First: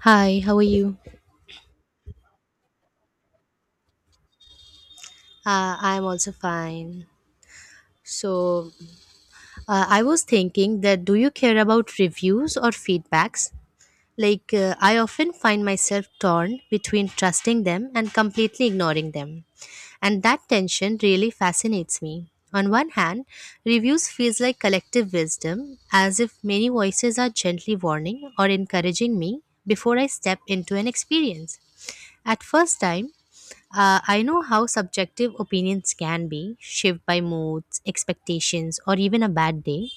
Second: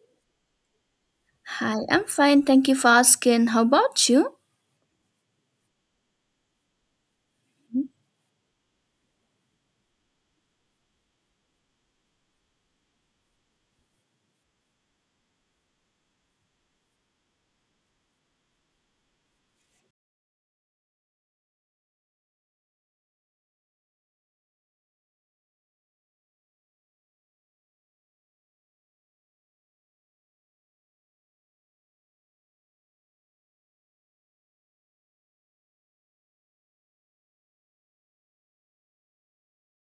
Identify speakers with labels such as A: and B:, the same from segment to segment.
A: Hi, how are you?
B: Hi, I'm fine. Thank you for asking. How about you?
A: I'm also fine. So, I was thinking, that do you care about reviews or feedbacks? Like, I often find myself torn between trusting them and completely ignoring them. And that tension really fascinates me. On one hand, reviews feels like collective wisdom, as if many voices are gently warning or encouraging me before I step into an experience. At first time, I know how subjective opinions can be, shaped by moods, expectations, or even a bad day.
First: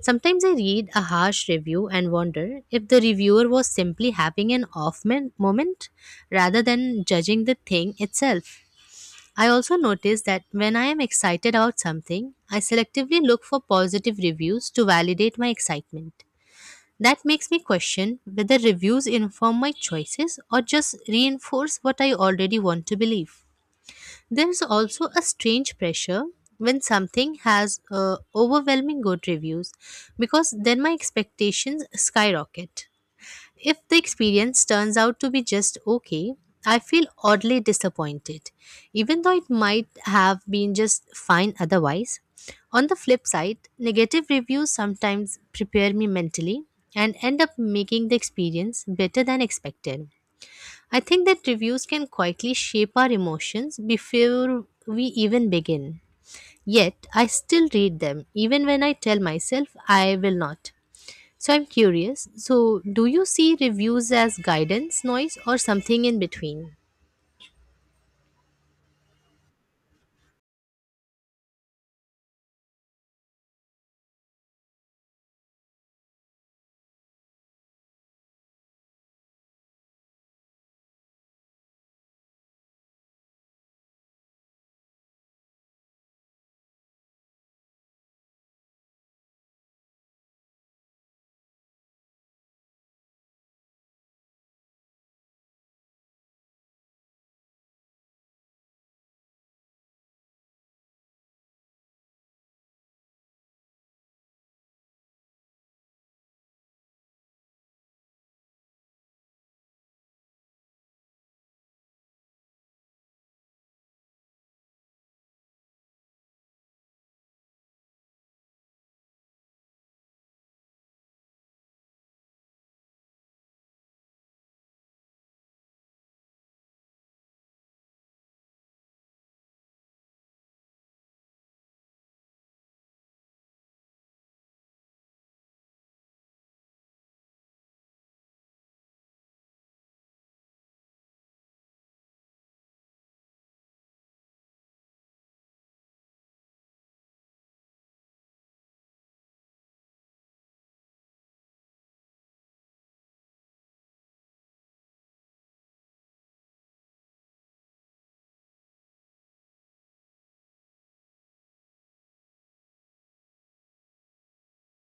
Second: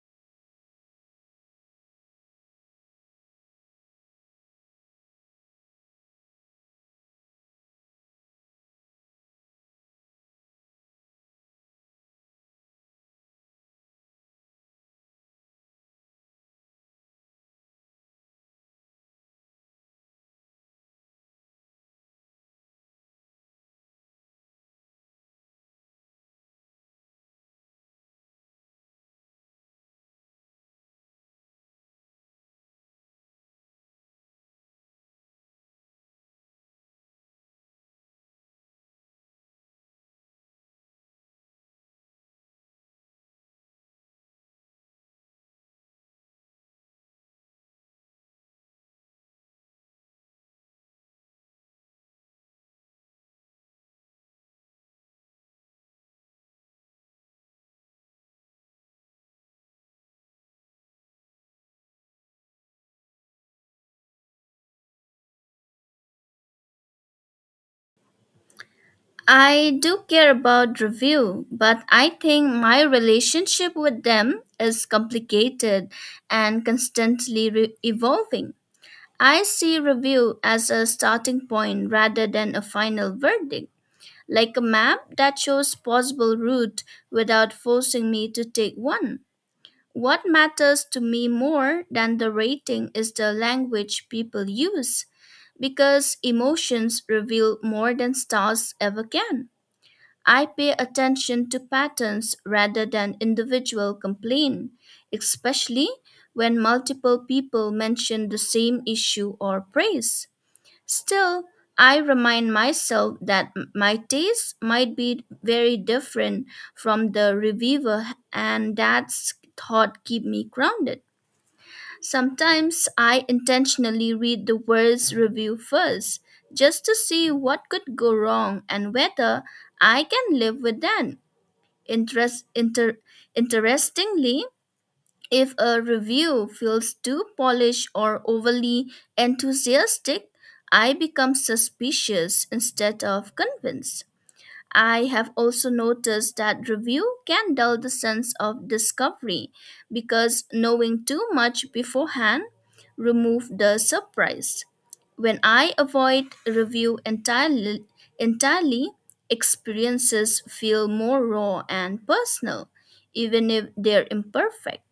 A: Sometimes I read a harsh review and wonder if the reviewer was simply having an moment rather than judging the thing itself. I also notice that when I am excited about something, I selectively look for positive reviews to validate my excitement. That makes me question whether reviews inform my choices or just reinforce what I already want to believe. There's also a strange pressure when something has overwhelming good reviews, because then my expectations skyrocket. If the experience turns out to be just okay, I feel oddly disappointed, even though it might have been just fine otherwise. On the flip side, negative reviews sometimes prepare me mentally and end up making the experience better than expected. I think that reviews can quietly shape our emotions before we even begin. Yet, I still read them, even when I tell myself I will not. So, I'm curious. So, do you see reviews as guidance, noise, or something in between?
B: I do care about review, but I think my relationship with them is complicated and constantly evolving. I see review as a starting point rather than a final verdict, like a map that shows possible route without forcing me to take one. What matters to me more than the rating is the language people use, because emotions reveal more than stars ever can. I pay attention to patterns rather than individual complaint, especially when multiple people mention the same issue or praise. Still, I remind myself that my taste might be very different from the reviewer and that thought keep me grounded. Sometimes I intentionally read the world's review first just to see what could go wrong and whether I can live with that. Interest, inter, Interestingly, if a review feels too polished or overly enthusiastic, I become suspicious instead of convinced. I have also noticed that review can dull the sense of discovery because knowing too much beforehand removes the surprise. When I avoid review entirely, experiences feel more raw and personal, even if they're imperfect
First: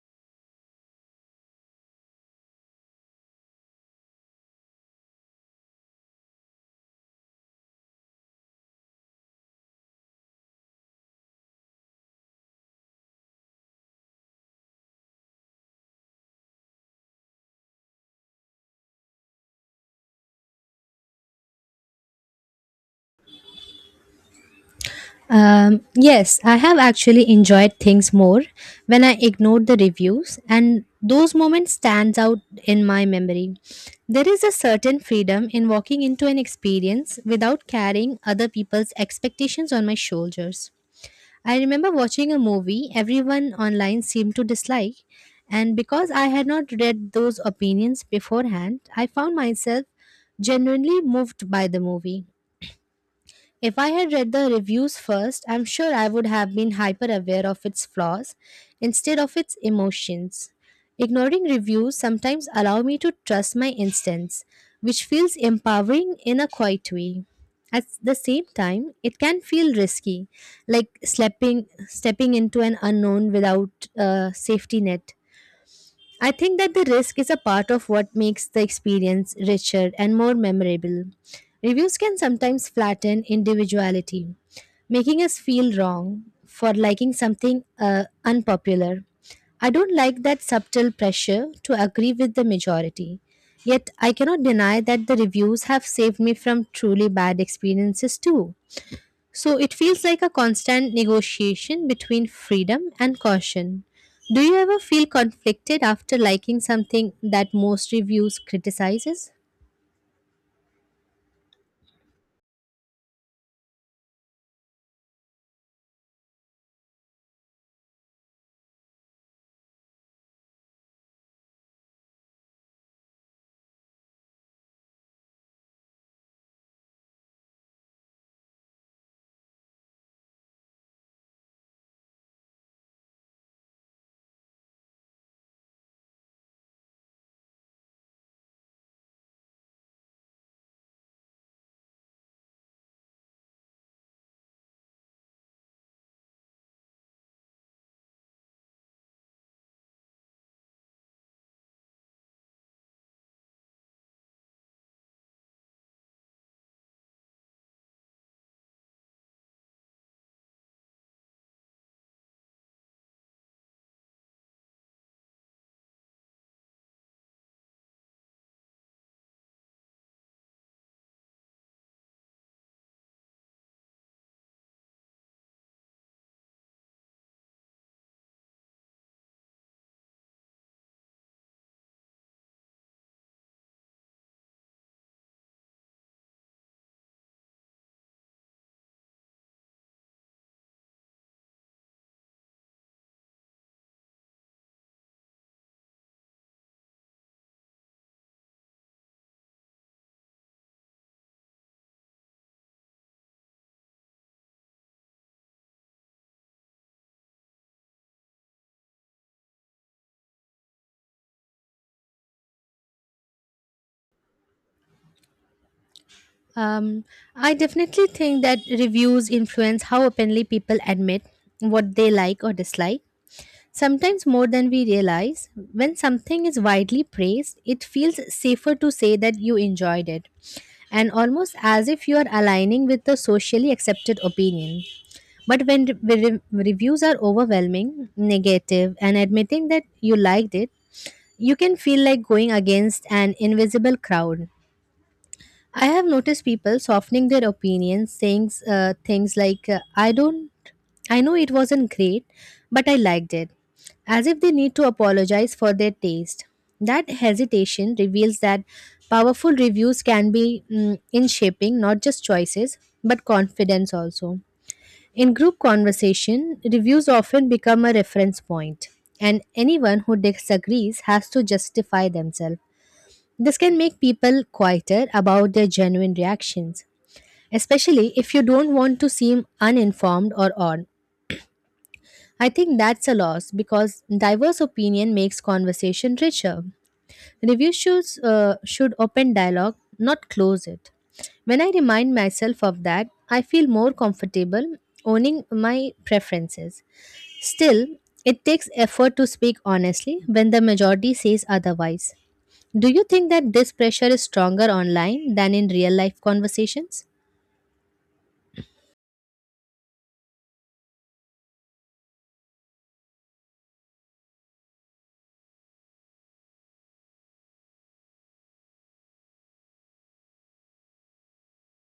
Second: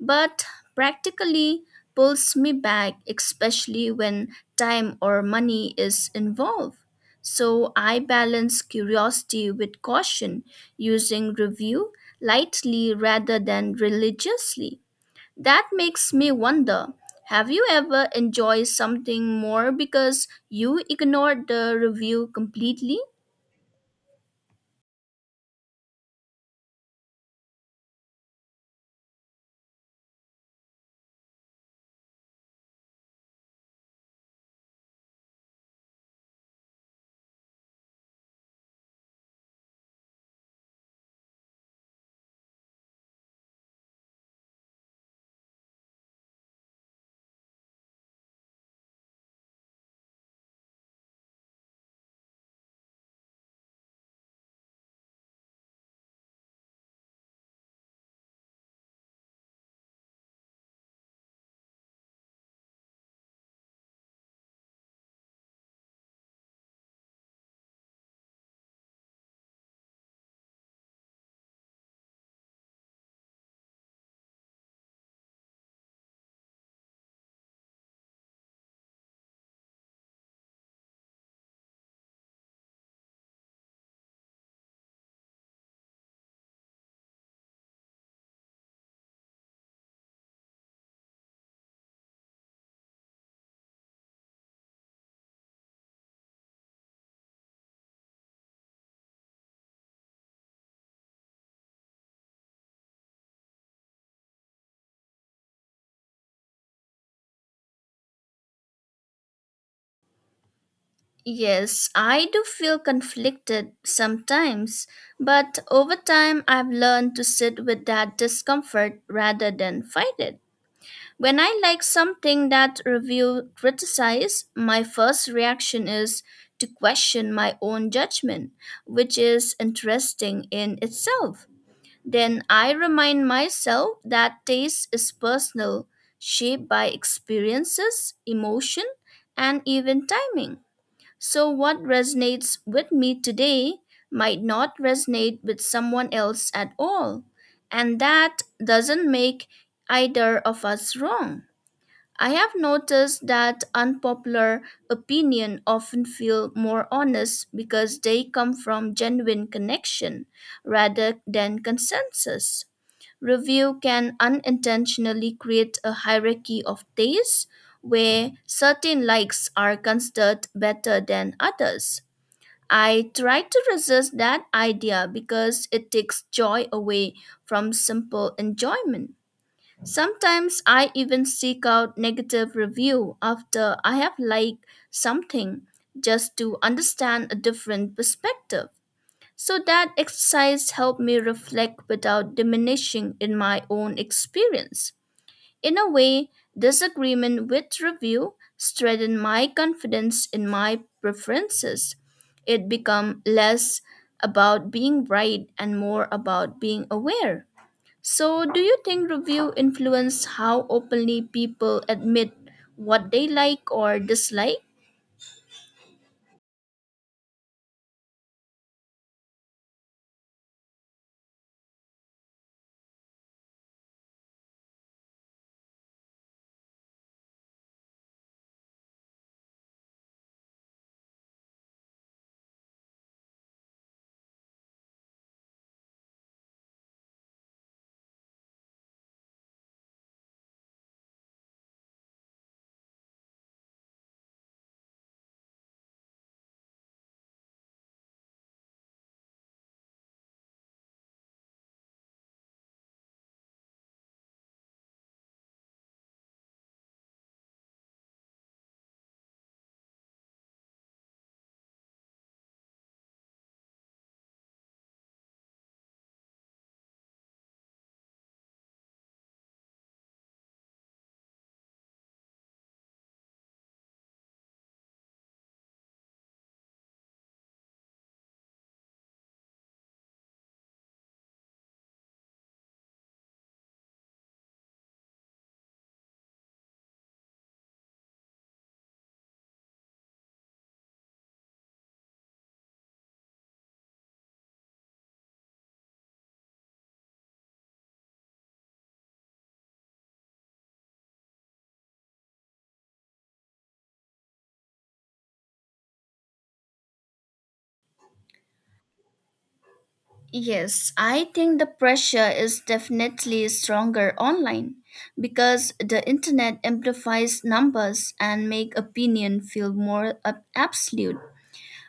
B: but practically pulls me back, especially when time or money is involved. So I balance curiosity with caution, using review lightly rather than religiously. That makes me wonder, have you ever enjoyed something more because you ignored the review completely?
A: Yes, I have actually enjoyed things more when I ignored the reviews, and those moments stands out in my memory. There is a certain freedom in walking into an experience without carrying other people's expectations on my shoulders. I remember watching a movie everyone online seemed to dislike, and because I had not read those opinions beforehand, I found myself genuinely moved by the movie. If I had read the reviews first, I'm sure I would have been hyper aware of its flaws instead of its emotions. Ignoring reviews sometimes allow me to trust my instincts, which feels empowering in a quiet way. At the same time, it can feel risky, like stepping into an unknown without a safety net. I think that the risk is a part of what makes the experience richer and more memorable. Reviews can sometimes flatten individuality, making us feel wrong for liking something unpopular. I don't like that subtle pressure to agree with the majority. Yet, I cannot deny that the reviews have saved me from truly bad experiences too. So it feels like a constant negotiation between freedom and caution. Do you ever feel conflicted after liking something that most reviews criticizes?
B: Yes, I do feel conflicted sometimes, but over time I've learned to sit with that discomfort rather than fight it. When I like something that review criticize, my first reaction is to question my own judgment, which is interesting in itself. Then I remind myself that taste is personal, shaped by experiences, emotion, and even timing. So, what resonates with me today might not resonate with someone else at all. And that doesn't make either of us wrong. I have noticed that unpopular opinion often feel more honest because they come from genuine connection rather than consensus. Review can unintentionally create a hierarchy of taste where certain likes are considered better than others. I try to resist that idea because it takes joy away from simple enjoyment. Sometimes I even seek out negative review after I have liked something just to understand a different perspective. So that exercise helped me reflect without diminishing in my own experience. In a way, disagreement with review strengthened my confidence in my preferences. It became less about being right and more about being aware. So, do you think review influence how openly people admit what they like or dislike?
A: Um, I definitely think that reviews influence how openly people admit what they like or dislike. Sometimes more than we realize, when something is widely praised, it feels safer to say that you enjoyed it, and almost as if you are aligning with the socially accepted opinion. But when reviews are overwhelming, negative, and admitting that you liked it, you can feel like going against an invisible crowd. I have noticed people softening their opinions, saying things like, I know it wasn't great, but I liked it, as if they need to apologize for their taste. That hesitation reveals that powerful reviews can be in shaping not just choices, but confidence also. In group conversation, reviews often become a reference point, and anyone who disagrees has to justify themselves. This can make people quieter about their genuine reactions, especially if you don't want to seem uninformed or odd. I think that's a loss because diverse opinion makes conversation richer. Reviews should open dialogue, not close it. When I remind myself of that, I feel more comfortable owning my preferences. Still, it takes effort to speak honestly when the majority says otherwise. Do you think that this pressure is stronger online than in real life conversations?
B: Yes, I think the pressure is definitely stronger online because the internet amplifies numbers and make opinion feel more absolute.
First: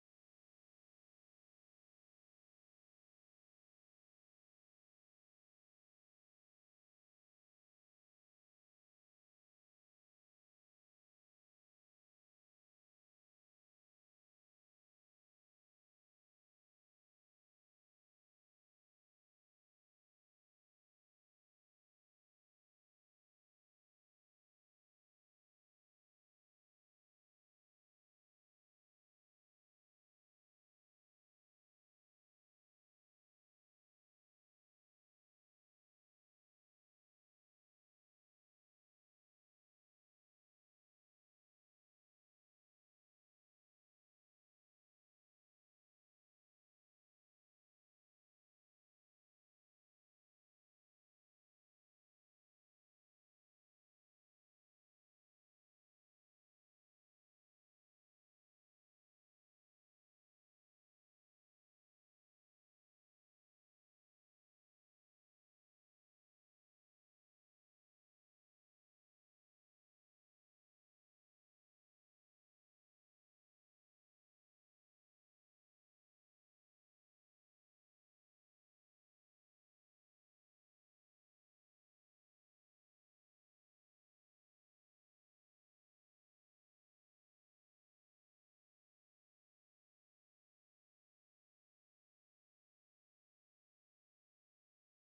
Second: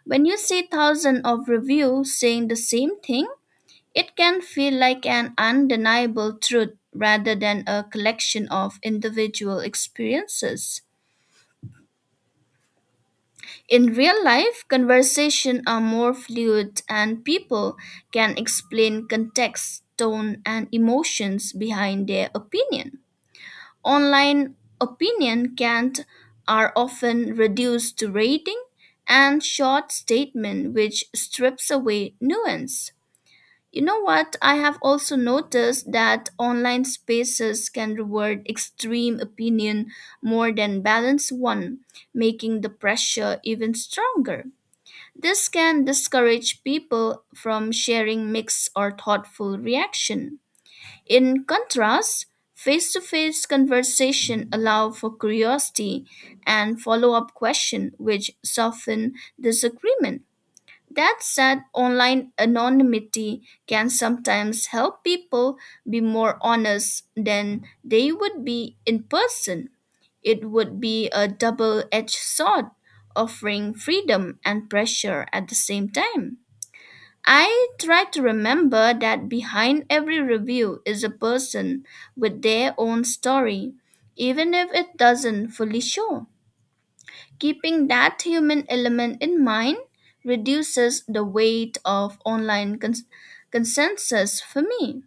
B: When you see thousands of reviews saying the same thing, it can feel like an undeniable truth rather than a collection of individual experiences. In real life, conversation are more fluid and people can explain context, tone, and emotions behind their opinion. Online opinion can't are often reduced to rating and short statement which strips away nuance. You know what? I have also noticed that online spaces can reward extreme opinion more than balanced one, making the pressure even stronger. This can discourage people from sharing mixed or thoughtful reaction. In contrast, face-to-face conversation allow for curiosity and follow-up question which soften disagreement. That said, online anonymity can sometimes help people be more honest than they would be in person. It would be a double edged sword, offering freedom and pressure at the same time. I try to remember that behind every review is a person with their own story, even if it doesn't fully show. Keeping that human element in mind reduces the weight of online consensus for me.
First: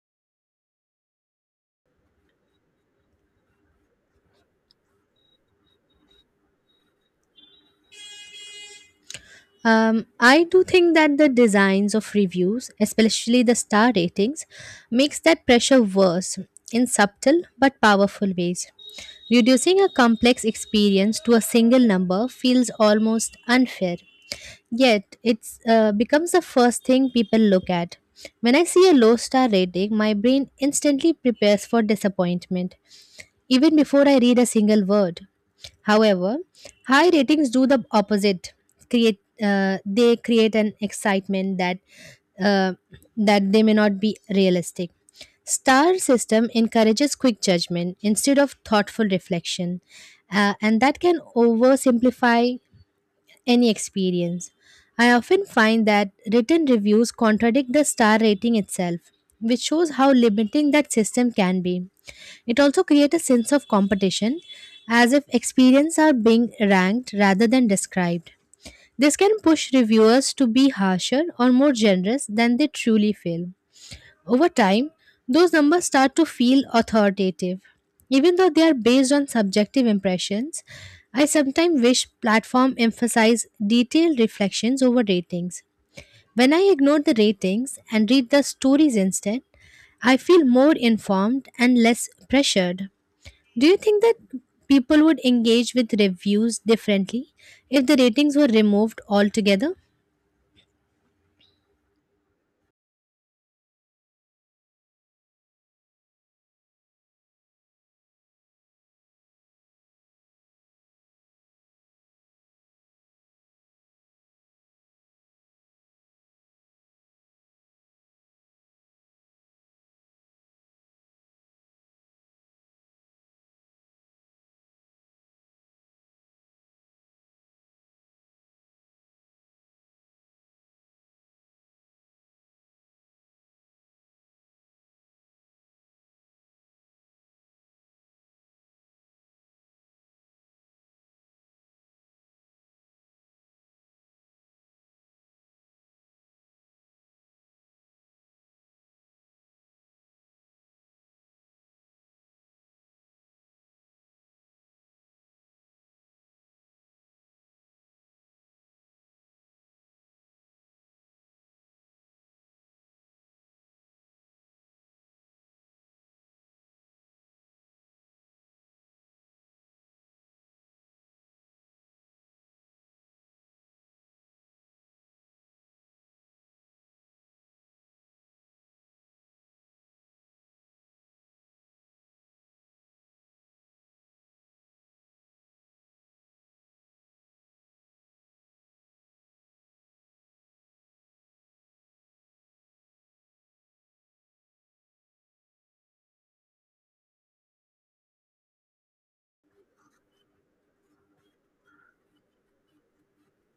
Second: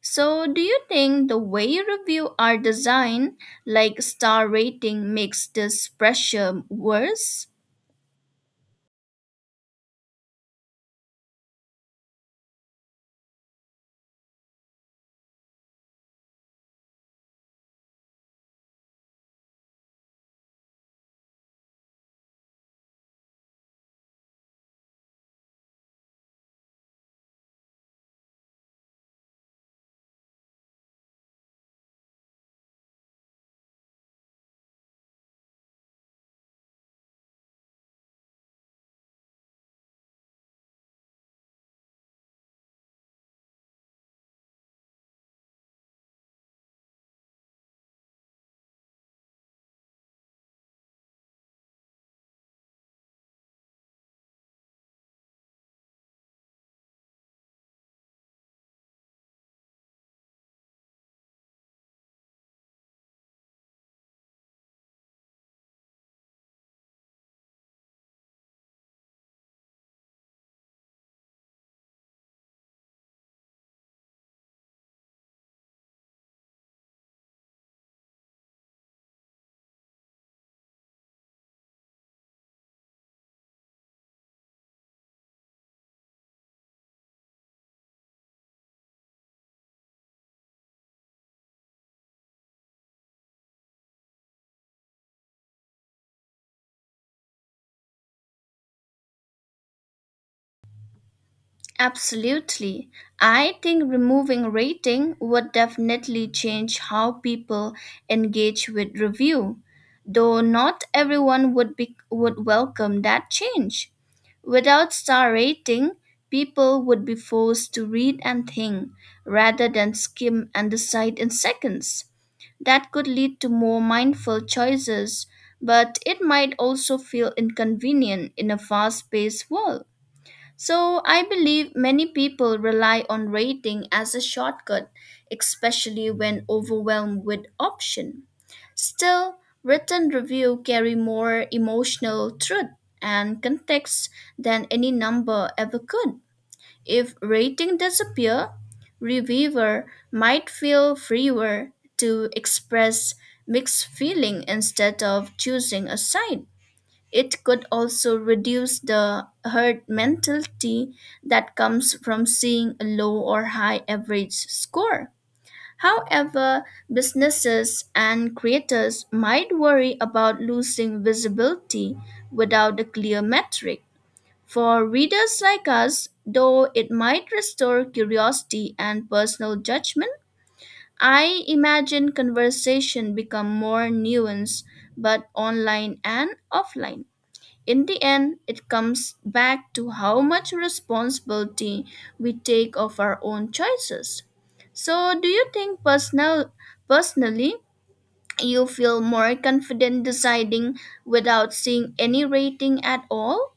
B: So, do you think the way review are designed, like star rating, makes this pressure worse?
A: I do think that the designs of reviews, especially the star ratings, makes that pressure worse in subtle but powerful ways. Reducing a complex experience to a single number feels almost unfair. Yet, it's becomes the first thing people look at. When I see a low star rating, my brain instantly prepares for disappointment, even before I read a single word. However, high ratings do the opposite. Create they create an excitement that uh, they may not be realistic. Star system encourages quick judgment instead of thoughtful reflection, and that can oversimplify any experience. I often find that written reviews contradict the star rating itself, which shows how limiting that system can be. It also creates a sense of competition, as if experience are being ranked rather than described. This can push reviewers to be harsher or more generous than they truly feel. Over time, those numbers start to feel authoritative. Even though they are based on subjective impressions, I sometimes wish platforms emphasize detailed reflections over ratings. When I ignore the ratings and read the stories instead, I feel more informed and less pressured. Do you think that people would engage with reviews differently if the ratings were removed altogether?
B: Absolutely. I think removing rating would definitely change how people engage with review, though not everyone would be would welcome that change. Without star rating, people would be forced to read and think rather than skim and decide in seconds. That could lead to more mindful choices, but it might also feel inconvenient in a fast paced world. So I believe many people rely on rating as a shortcut, especially when overwhelmed with option. Still, written review carry more emotional truth and context than any number ever could. If rating disappear, reviewer might feel freer to express mixed feeling instead of choosing a side. It could also reduce the herd mentality that comes from seeing a low or high average score. However, businesses and creators might worry about losing visibility without a clear metric. For readers like us, though it might restore curiosity and personal judgment, I imagine conversation become more nuanced, but online and offline. In the end, it comes back to how much responsibility we take of our own choices. So, do you think personally you feel more confident deciding without seeing any rating at all?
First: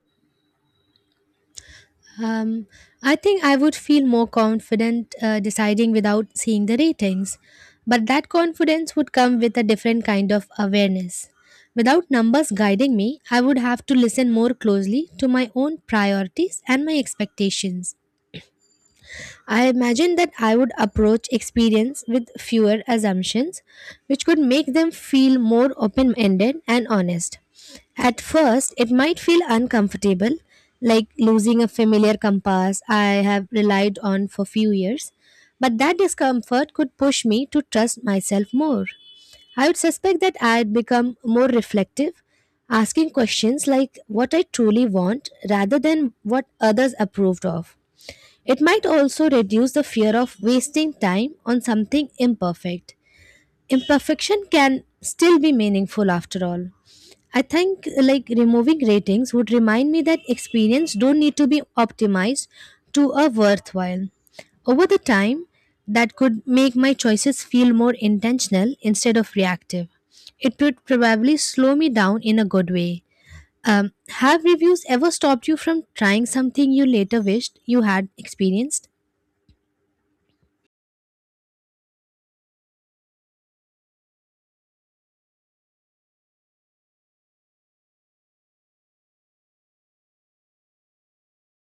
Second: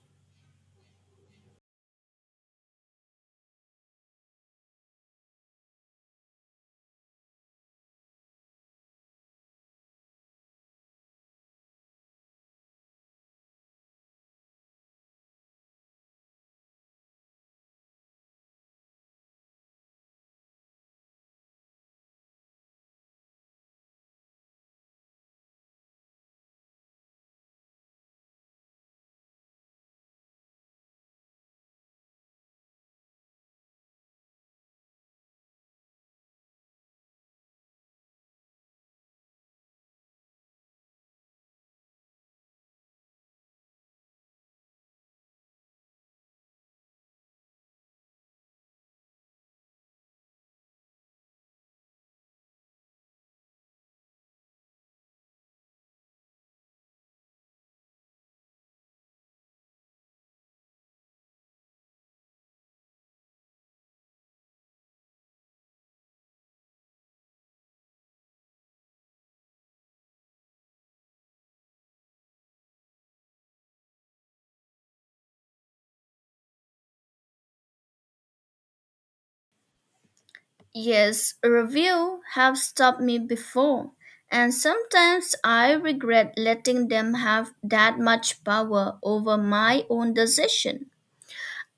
A: Um, I think I would feel more confident deciding without seeing the ratings. But that confidence would come with a different kind of awareness. Without numbers guiding me, I would have to listen more closely to my own priorities and my expectations. I imagine that I would approach experience with fewer assumptions, which could make them feel more open ended and honest. At first, it might feel uncomfortable, like losing a familiar compass I have relied on for few years, but that discomfort could push me to trust myself more. I would suspect that I'd become more reflective, asking questions like what I truly want rather than what others approved of. It might also reduce the fear of wasting time on something imperfect. Imperfection can still be meaningful after all. I think like removing ratings would remind me that experience don't need to be optimized to a worthwhile. Over the time, that could make my choices feel more intentional instead of reactive. It would probably slow me down in a good way. Have reviews ever stopped you from trying something you later wished you had experienced?
B: Yes, review have stopped me before, and sometimes I regret letting them have that much power over my own decision.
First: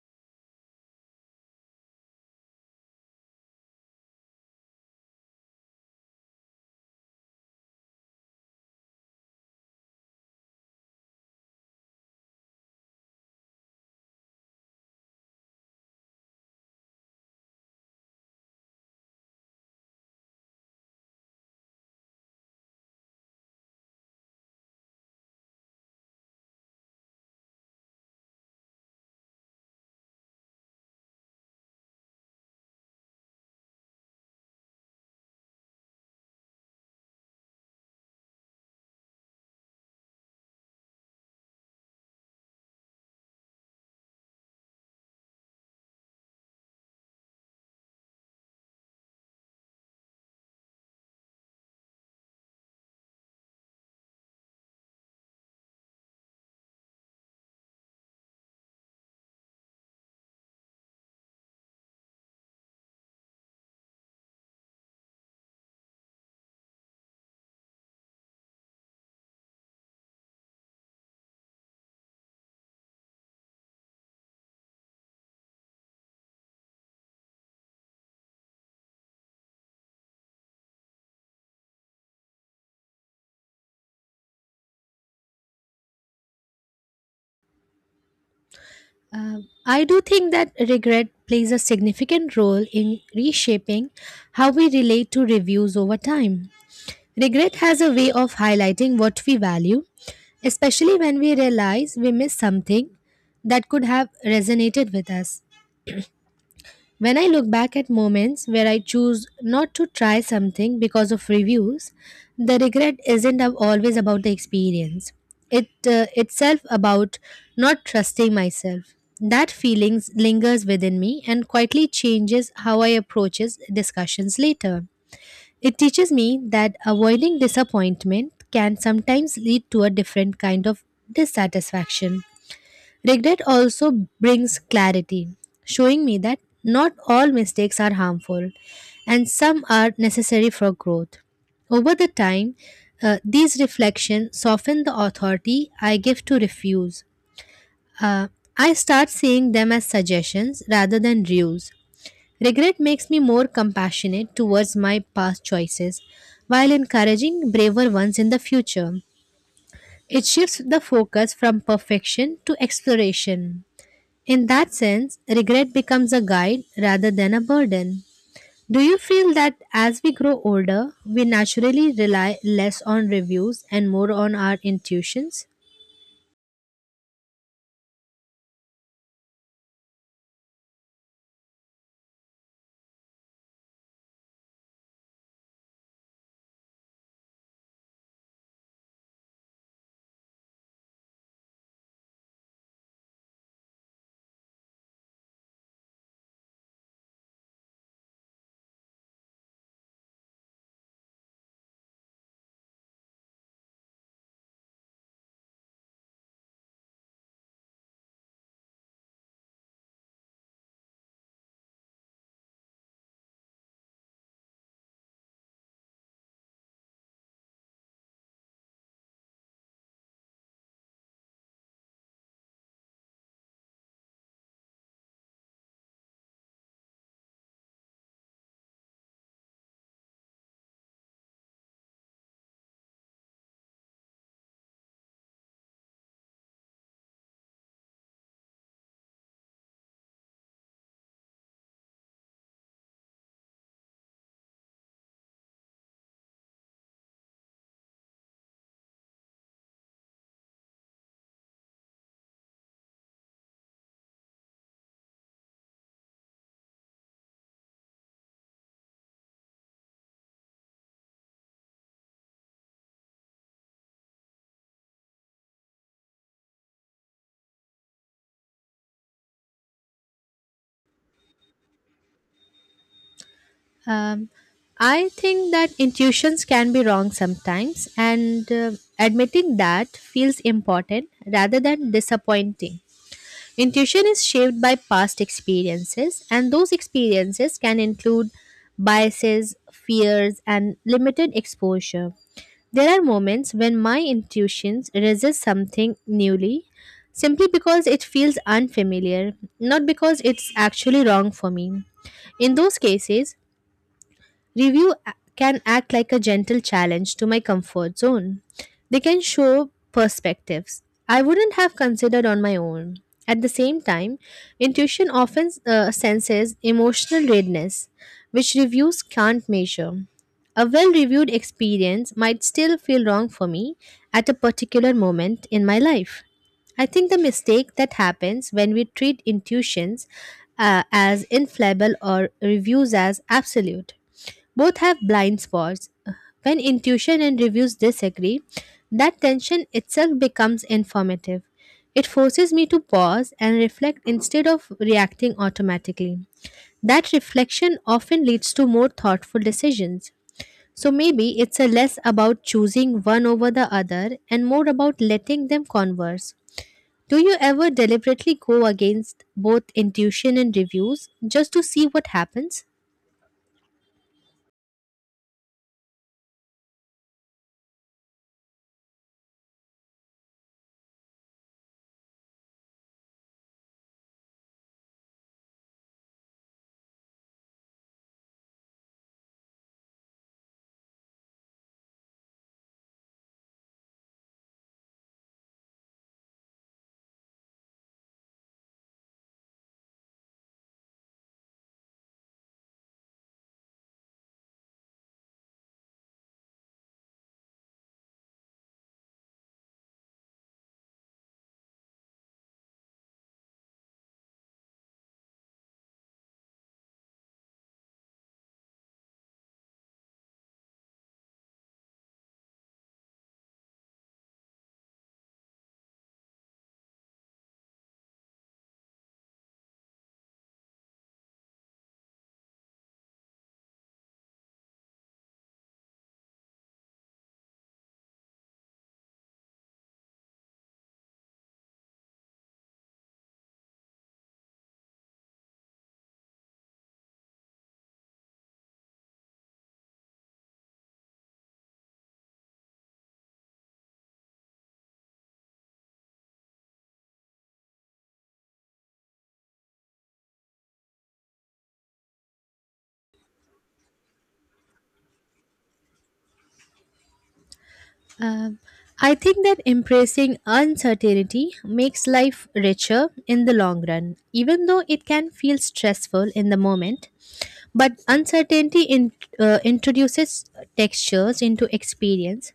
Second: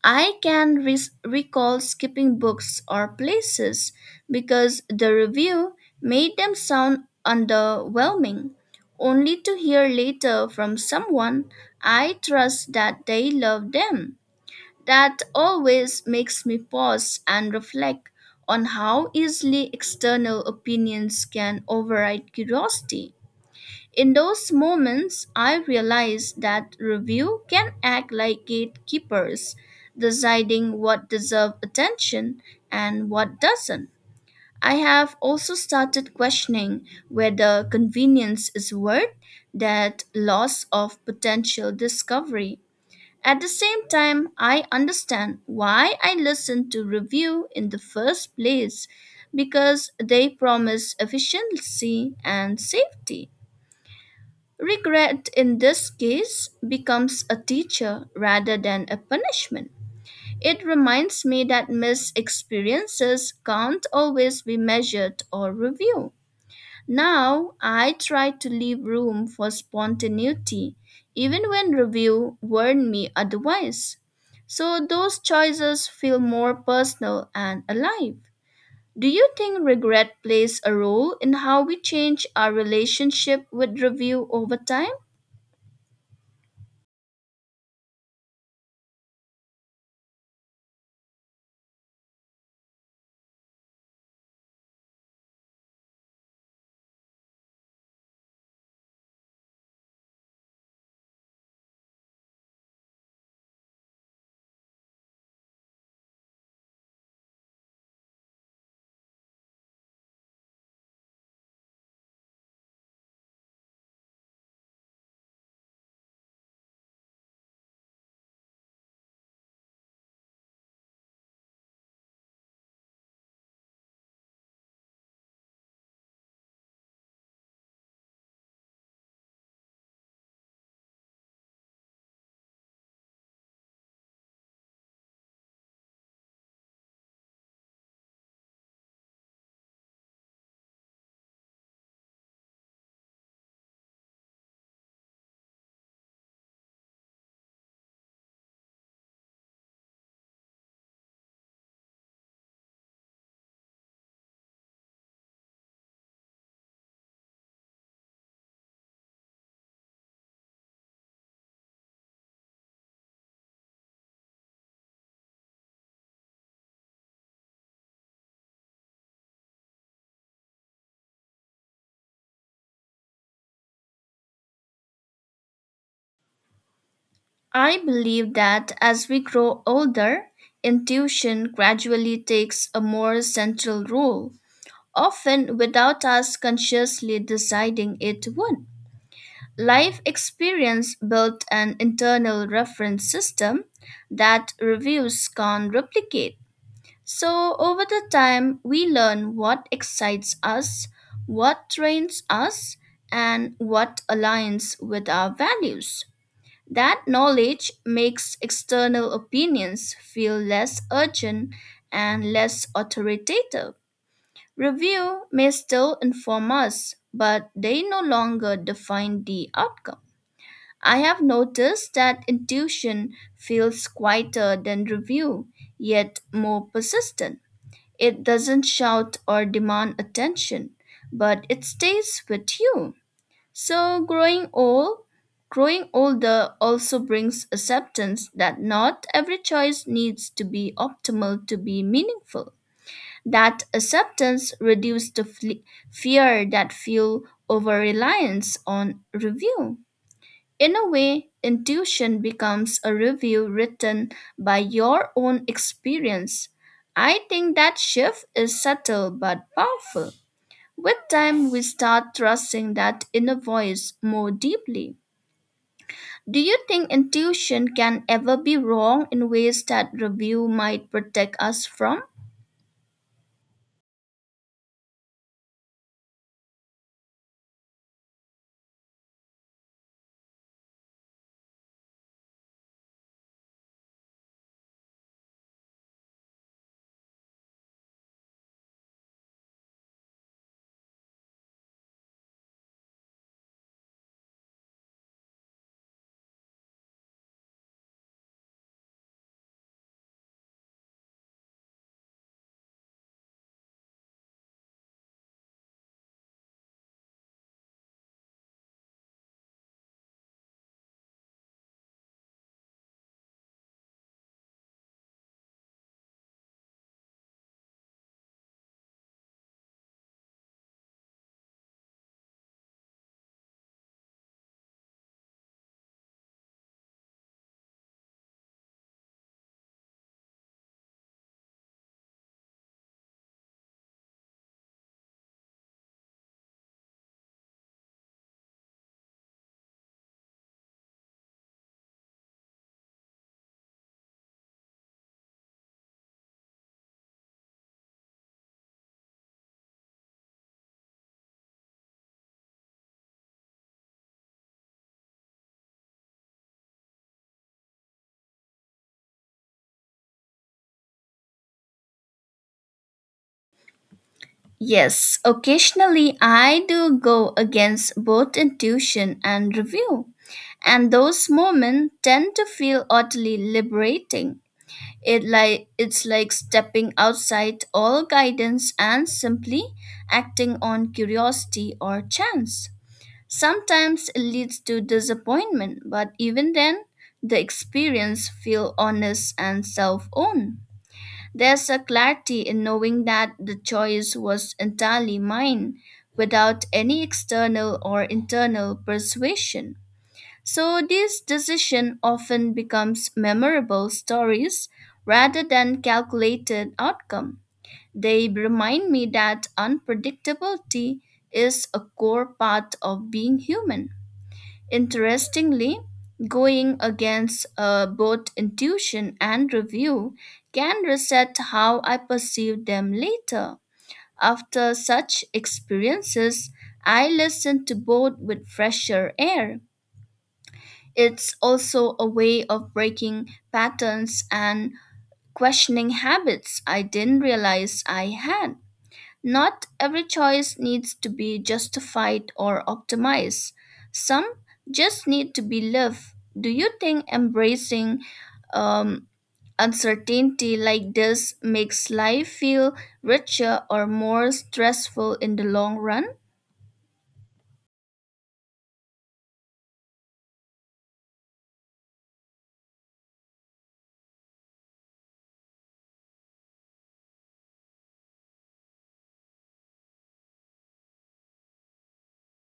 B: I can recall skipping books or places because the review made them sound underwhelming, only to hear later from someone I trust that they love them. That always makes me pause and reflect on how easily external opinions can override curiosity. In those moments, I realized that review can act like gatekeepers, deciding what deserves attention and what doesn't. I have also started questioning whether convenience is worth that loss of potential discovery. At the same time, I understand why I listened to review in the first place because they promise efficiency and safety. Regret in this case becomes a teacher rather than a punishment. It reminds me that missed experiences can't always be measured or reviewed. Now I try to leave room for spontaneity, even when review warned me otherwise. So those choices feel more personal and alive. Do you think regret plays a role in how we change our relationship with review over time?
A: I do think that regret plays a significant role in reshaping how we relate to reviews over time. Regret has a way of highlighting what we value, especially when we realize we missed something that could have resonated with us. When I look back at moments where I choose not to try something because of reviews, the regret isn't ab- always about the experience. It itself about not trusting myself. That feelings lingers within me and quietly changes how I approaches discussions later. It teaches me that avoiding disappointment can sometimes lead to a different kind of dissatisfaction. Regret also brings clarity, showing me that not all mistakes are harmful and some are necessary for growth. Over the time, these reflections soften the authority I give to refuse. Uh, I start seeing them as suggestions rather than rules. Regret makes me more compassionate towards my past choices while encouraging braver ones in the future. It shifts the focus from perfection to exploration. In that sense, regret becomes a guide rather than a burden. Do you feel that as we grow older, we naturally rely less on reviews and more on our intuitions?
B: I believe that as we grow older, intuition gradually takes a more central role, often without us consciously deciding it would. Life experience built an internal reference system that reviews can't replicate. So, over the time, we learn what excites us, what trains us, and what aligns with our values. That knowledge makes external opinions feel less urgent and less authoritative. Review may still inform us, but they no longer define the outcome. I have noticed that intuition feels quieter than review, yet more persistent. It doesn't shout or demand attention, but it stays with you. So growing older also brings acceptance that not every choice needs to be optimal to be meaningful. That acceptance reduces the fear that fuel over reliance on review. In a way, intuition becomes a review written by your own experience. I think that shift is subtle but powerful. With time, we start trusting that inner voice more deeply. Do you think intuition can ever be wrong in ways that review might protect us from?
A: Um, I think that intuitions can be wrong sometimes, and admitting that feels important rather than disappointing. Intuition is shaped by past experiences, and those experiences can include biases, fears, and limited exposure. There are moments when my intuitions resist something newly simply because it feels unfamiliar, not because it's actually wrong for me. In those cases, review can act like a gentle challenge to my comfort zone. They can show perspectives I wouldn't have considered on my own. At the same time, intuition often senses emotional readiness, which reviews can't measure. A well reviewed experience might still feel wrong for me at a particular moment in my life. I think the mistake that happens when we treat intuitions as infallible or reviews as absolute. Both have blind spots. When intuition and reviews disagree, that tension itself becomes informative. It forces me to pause and reflect instead of reacting automatically. That reflection often leads to more thoughtful decisions. So maybe it's a less about choosing one over the other and more about letting them converse. Do you ever deliberately go against both intuition and reviews just to see what happens?
B: Yes, occasionally I do go against both intuition and review, and those moments tend to feel oddly liberating. It's like stepping outside all guidance and simply acting on curiosity or chance. Sometimes it leads to disappointment, but even then, the experience feels honest and self-owned. There's a clarity in knowing that the choice was entirely mine without any external or internal persuasion. So these decisions often becomes memorable stories rather than calculated outcome. They remind me that unpredictability is a core part of being human. Interestingly, going against both intuition and review can reset how I perceive them later. After such experiences, I listen to both with fresher air. It's also a way of breaking patterns and questioning habits I didn't realize I had. Not every choice needs to be justified or optimized. Some just need to be lived. Do you think embracing um, uncertainty like this makes life feel richer or more stressful in the long run?
A: Um, I think that embracing uncertainty makes life richer in the long run, even though it can feel stressful in the moment. But uncertainty introduces textures into experience,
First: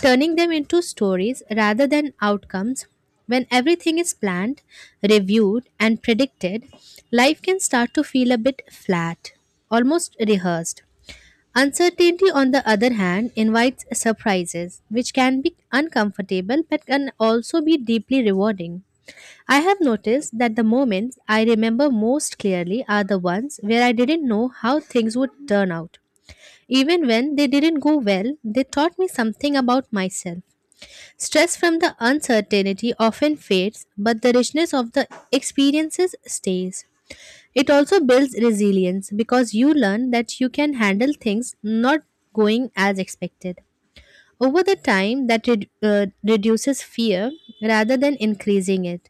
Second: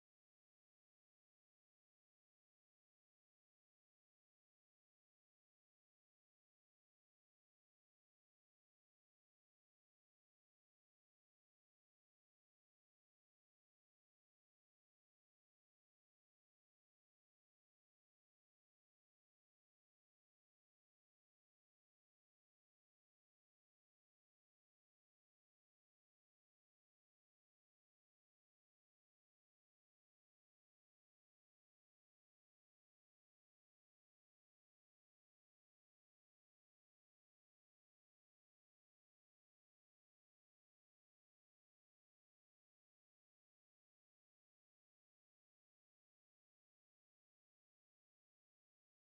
A: turning them into stories rather than outcomes. When everything is planned, reviewed, and predicted, life can start to feel a bit flat, almost rehearsed. Uncertainty, on the other hand, invites surprises, which can be uncomfortable but can also be deeply rewarding. I have noticed that the moments I remember most clearly are the ones where I didn't know how things would turn out. Even when they didn't go well, they taught me something about myself. Stress from the uncertainty often fades, but the richness of the experiences stays. It also builds resilience because you learn that you can handle things not going as expected. Over the time, that reduces fear rather than increasing it.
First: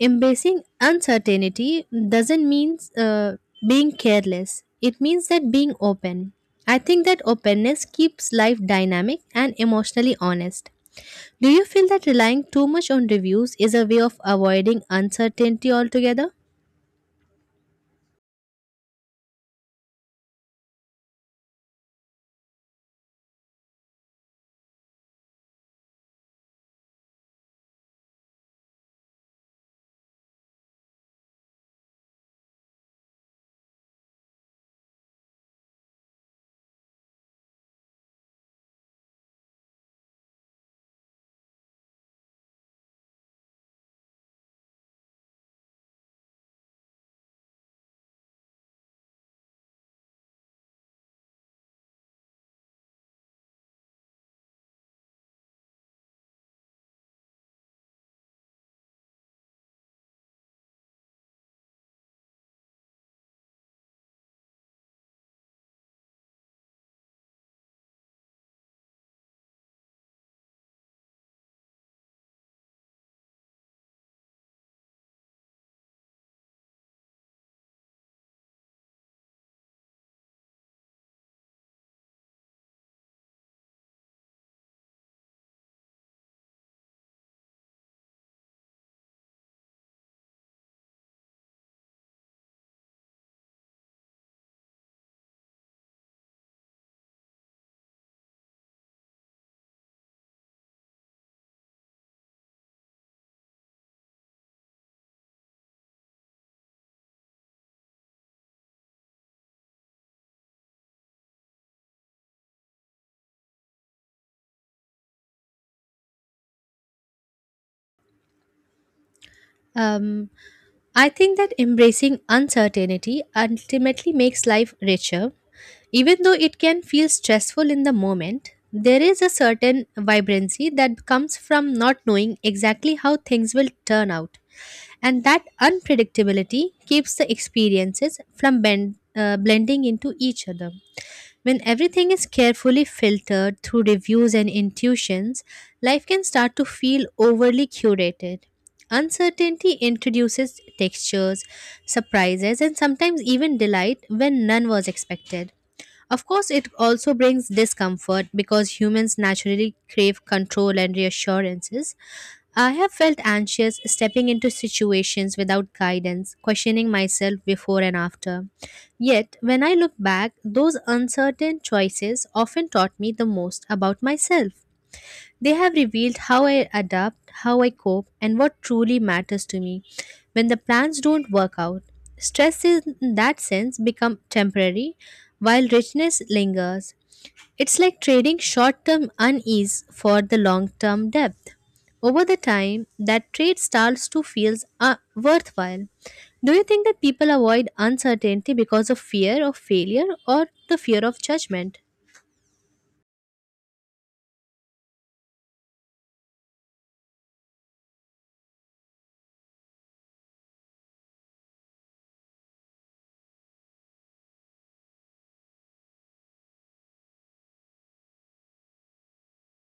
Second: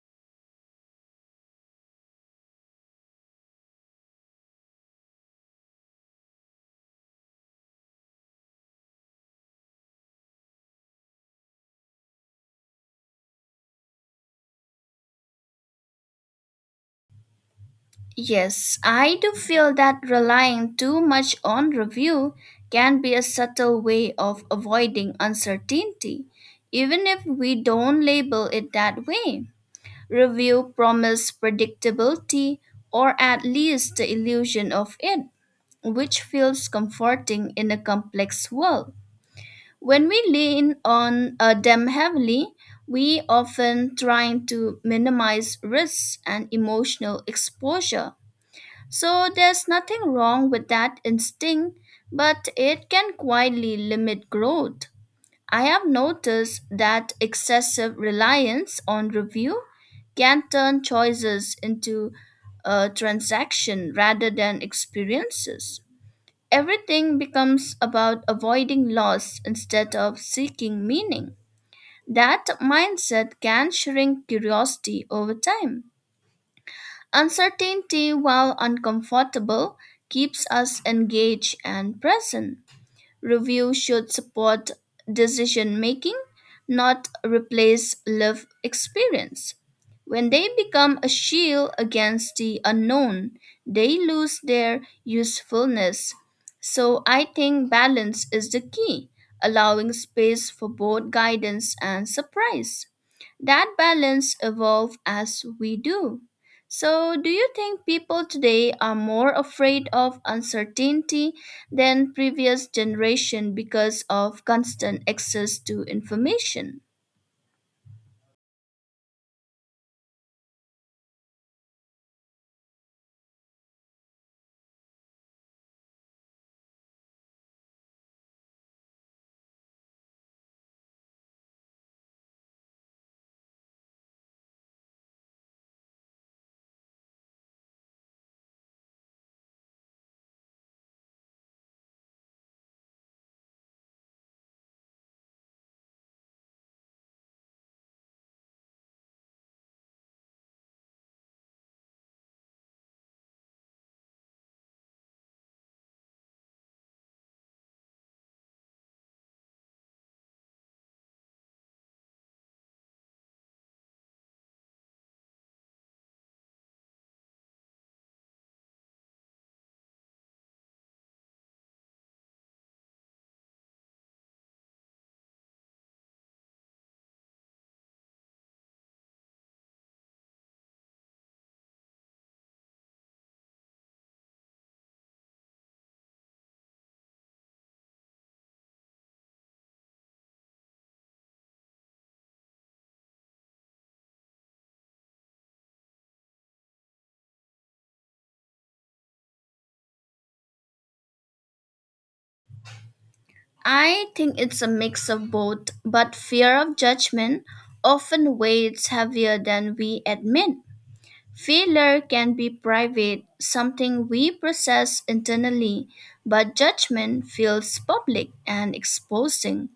A: Embracing uncertainty doesn't mean being careless, it means that being open. I think that openness keeps life dynamic and emotionally honest. Do you feel that relying too much on reviews is a way of avoiding uncertainty altogether?
B: Yes, I do feel that relying too much on review can be a subtle way of avoiding uncertainty, even if we don't label it that way. Review promise predictability or at least the illusion of it, which feels comforting in a complex world. When we lean on them heavily, we often trying to minimize risks and emotional exposure. So there's nothing wrong with that instinct, but it can quietly limit growth. I have noticed that excessive reliance on review can turn choices into a transaction rather than experiences. Everything becomes about avoiding loss instead of seeking meaning. That mindset can shrink curiosity over time. Uncertainty, while uncomfortable, keeps us engaged and present. Review should support decision making, not replace lived experience. When they become a shield against the unknown, they lose their usefulness. So I think balance is the key, allowing space for both guidance and surprise. That balance evolves as we do. So, do you think people today are more afraid of uncertainty than previous generation because of constant access to information?
A: Um, I think that embracing uncertainty ultimately makes life richer. Even though it can feel stressful in the moment, there is a certain vibrancy that comes from not knowing exactly how things will turn out. And that unpredictability keeps the experiences from blending into each other. When everything is carefully filtered through reviews and intuitions, life can start to feel overly curated. Uncertainty introduces textures, surprises, and sometimes even delight when none was expected. Of course, it also brings discomfort because humans naturally crave control and reassurances. I have felt anxious stepping into situations without guidance, questioning myself before and after. Yet, when I look back, those uncertain choices often taught me the most about myself. They have revealed how I adapt, how I cope, and what truly matters to me. When the plans don't work out, stress is in that sense become temporary while richness lingers. It's like trading short-term unease for the long-term depth. Over the time, that trade starts to feel worthwhile. Do you think that people avoid uncertainty because of fear of failure or the fear of judgment?
B: I think it's a mix of both, but fear of judgment often weighs heavier than we admit. Failure can be private, something we process internally, but judgment feels public and exposing.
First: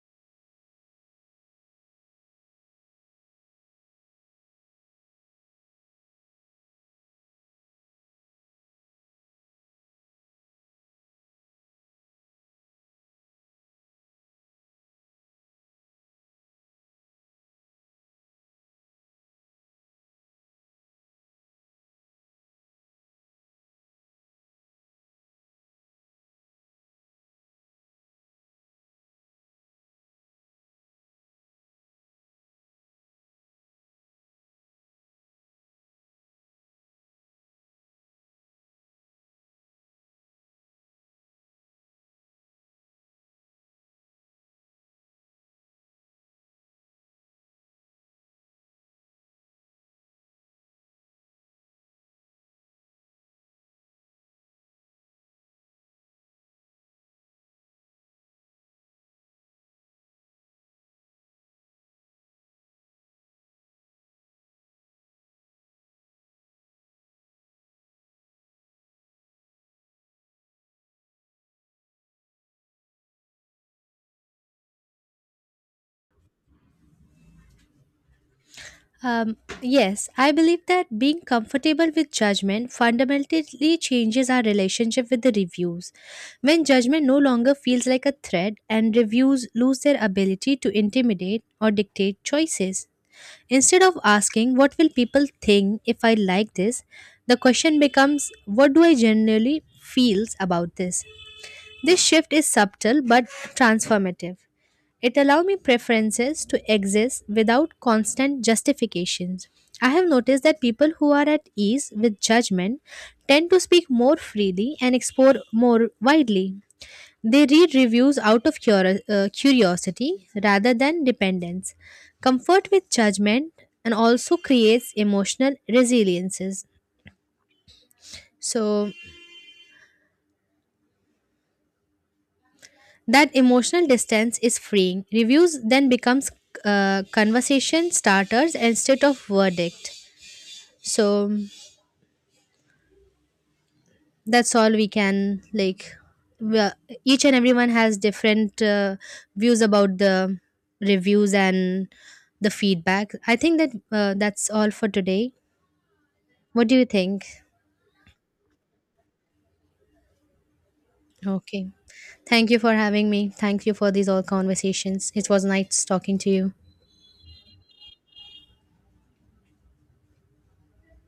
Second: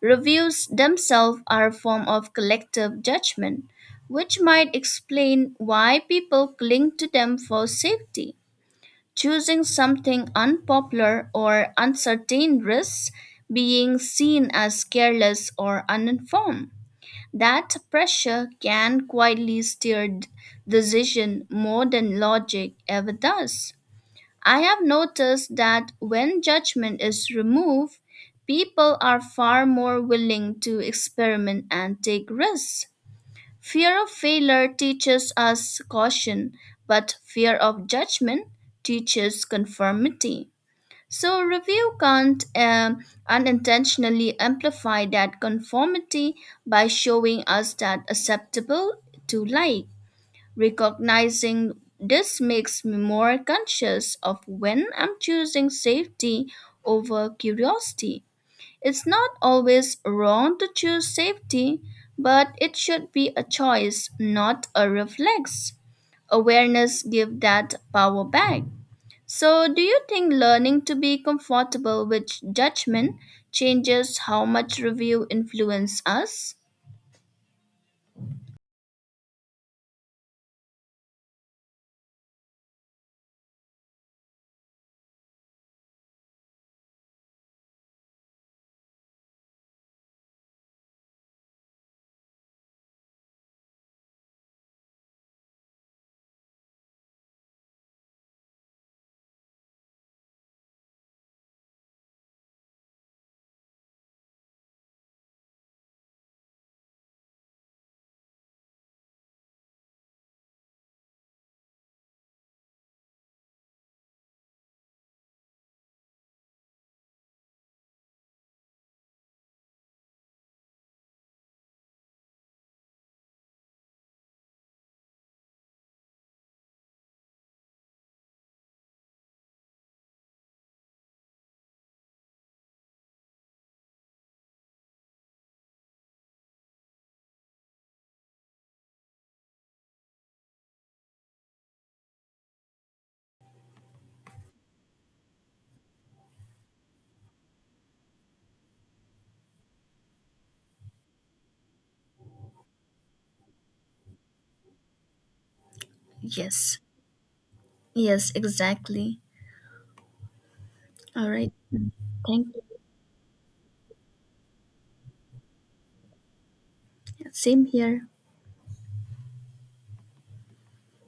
B: Reviews themselves are a form of collective judgment, which might explain why people cling to them for safety. Choosing something unpopular or uncertain risks being seen as careless or uninformed. That pressure can quietly steer decision more than logic ever does. I have noticed that when judgment is removed, people are far more willing to experiment and take risks. Fear of failure teaches us caution, but fear of judgment teaches conformity. So, review can't unintentionally amplify that conformity by showing us that acceptable to like. Recognizing this makes me more conscious of when I'm choosing safety over curiosity. It's not always wrong to choose safety, but it should be a choice, not a reflex. Awareness gives that power back. So, do you think learning to be comfortable with judgment changes how much review influence us?
A: Um, yes, I believe that being comfortable with judgment fundamentally changes our relationship with the reviews. When judgment no longer feels like a threat and reviews lose their ability to intimidate or dictate choices. Instead of asking, "What will people think if I like this?" the question becomes, "What do I generally feel about this?" This shift is subtle but transformative. It allows me preferences to exist without constant justifications. I have noticed that people who are at ease with judgment tend to speak more freely and explore more widely. They read reviews out of curiosity rather than dependence. Comfort with judgment and also creates emotional resiliences. So that emotional distance is freeing. Reviews then becomes conversation starters instead of verdict. So that's all. We can like, well, each and everyone has different views about the reviews and the feedback. I think that that's all for today. What do
B: Yes,
A: you think?
B: yes, exactly. All right,
A: Okay,
B: thank
A: thank you
B: you.
A: for having me. Thank you for these all conversations. It was nice talking to you.
B: Same here.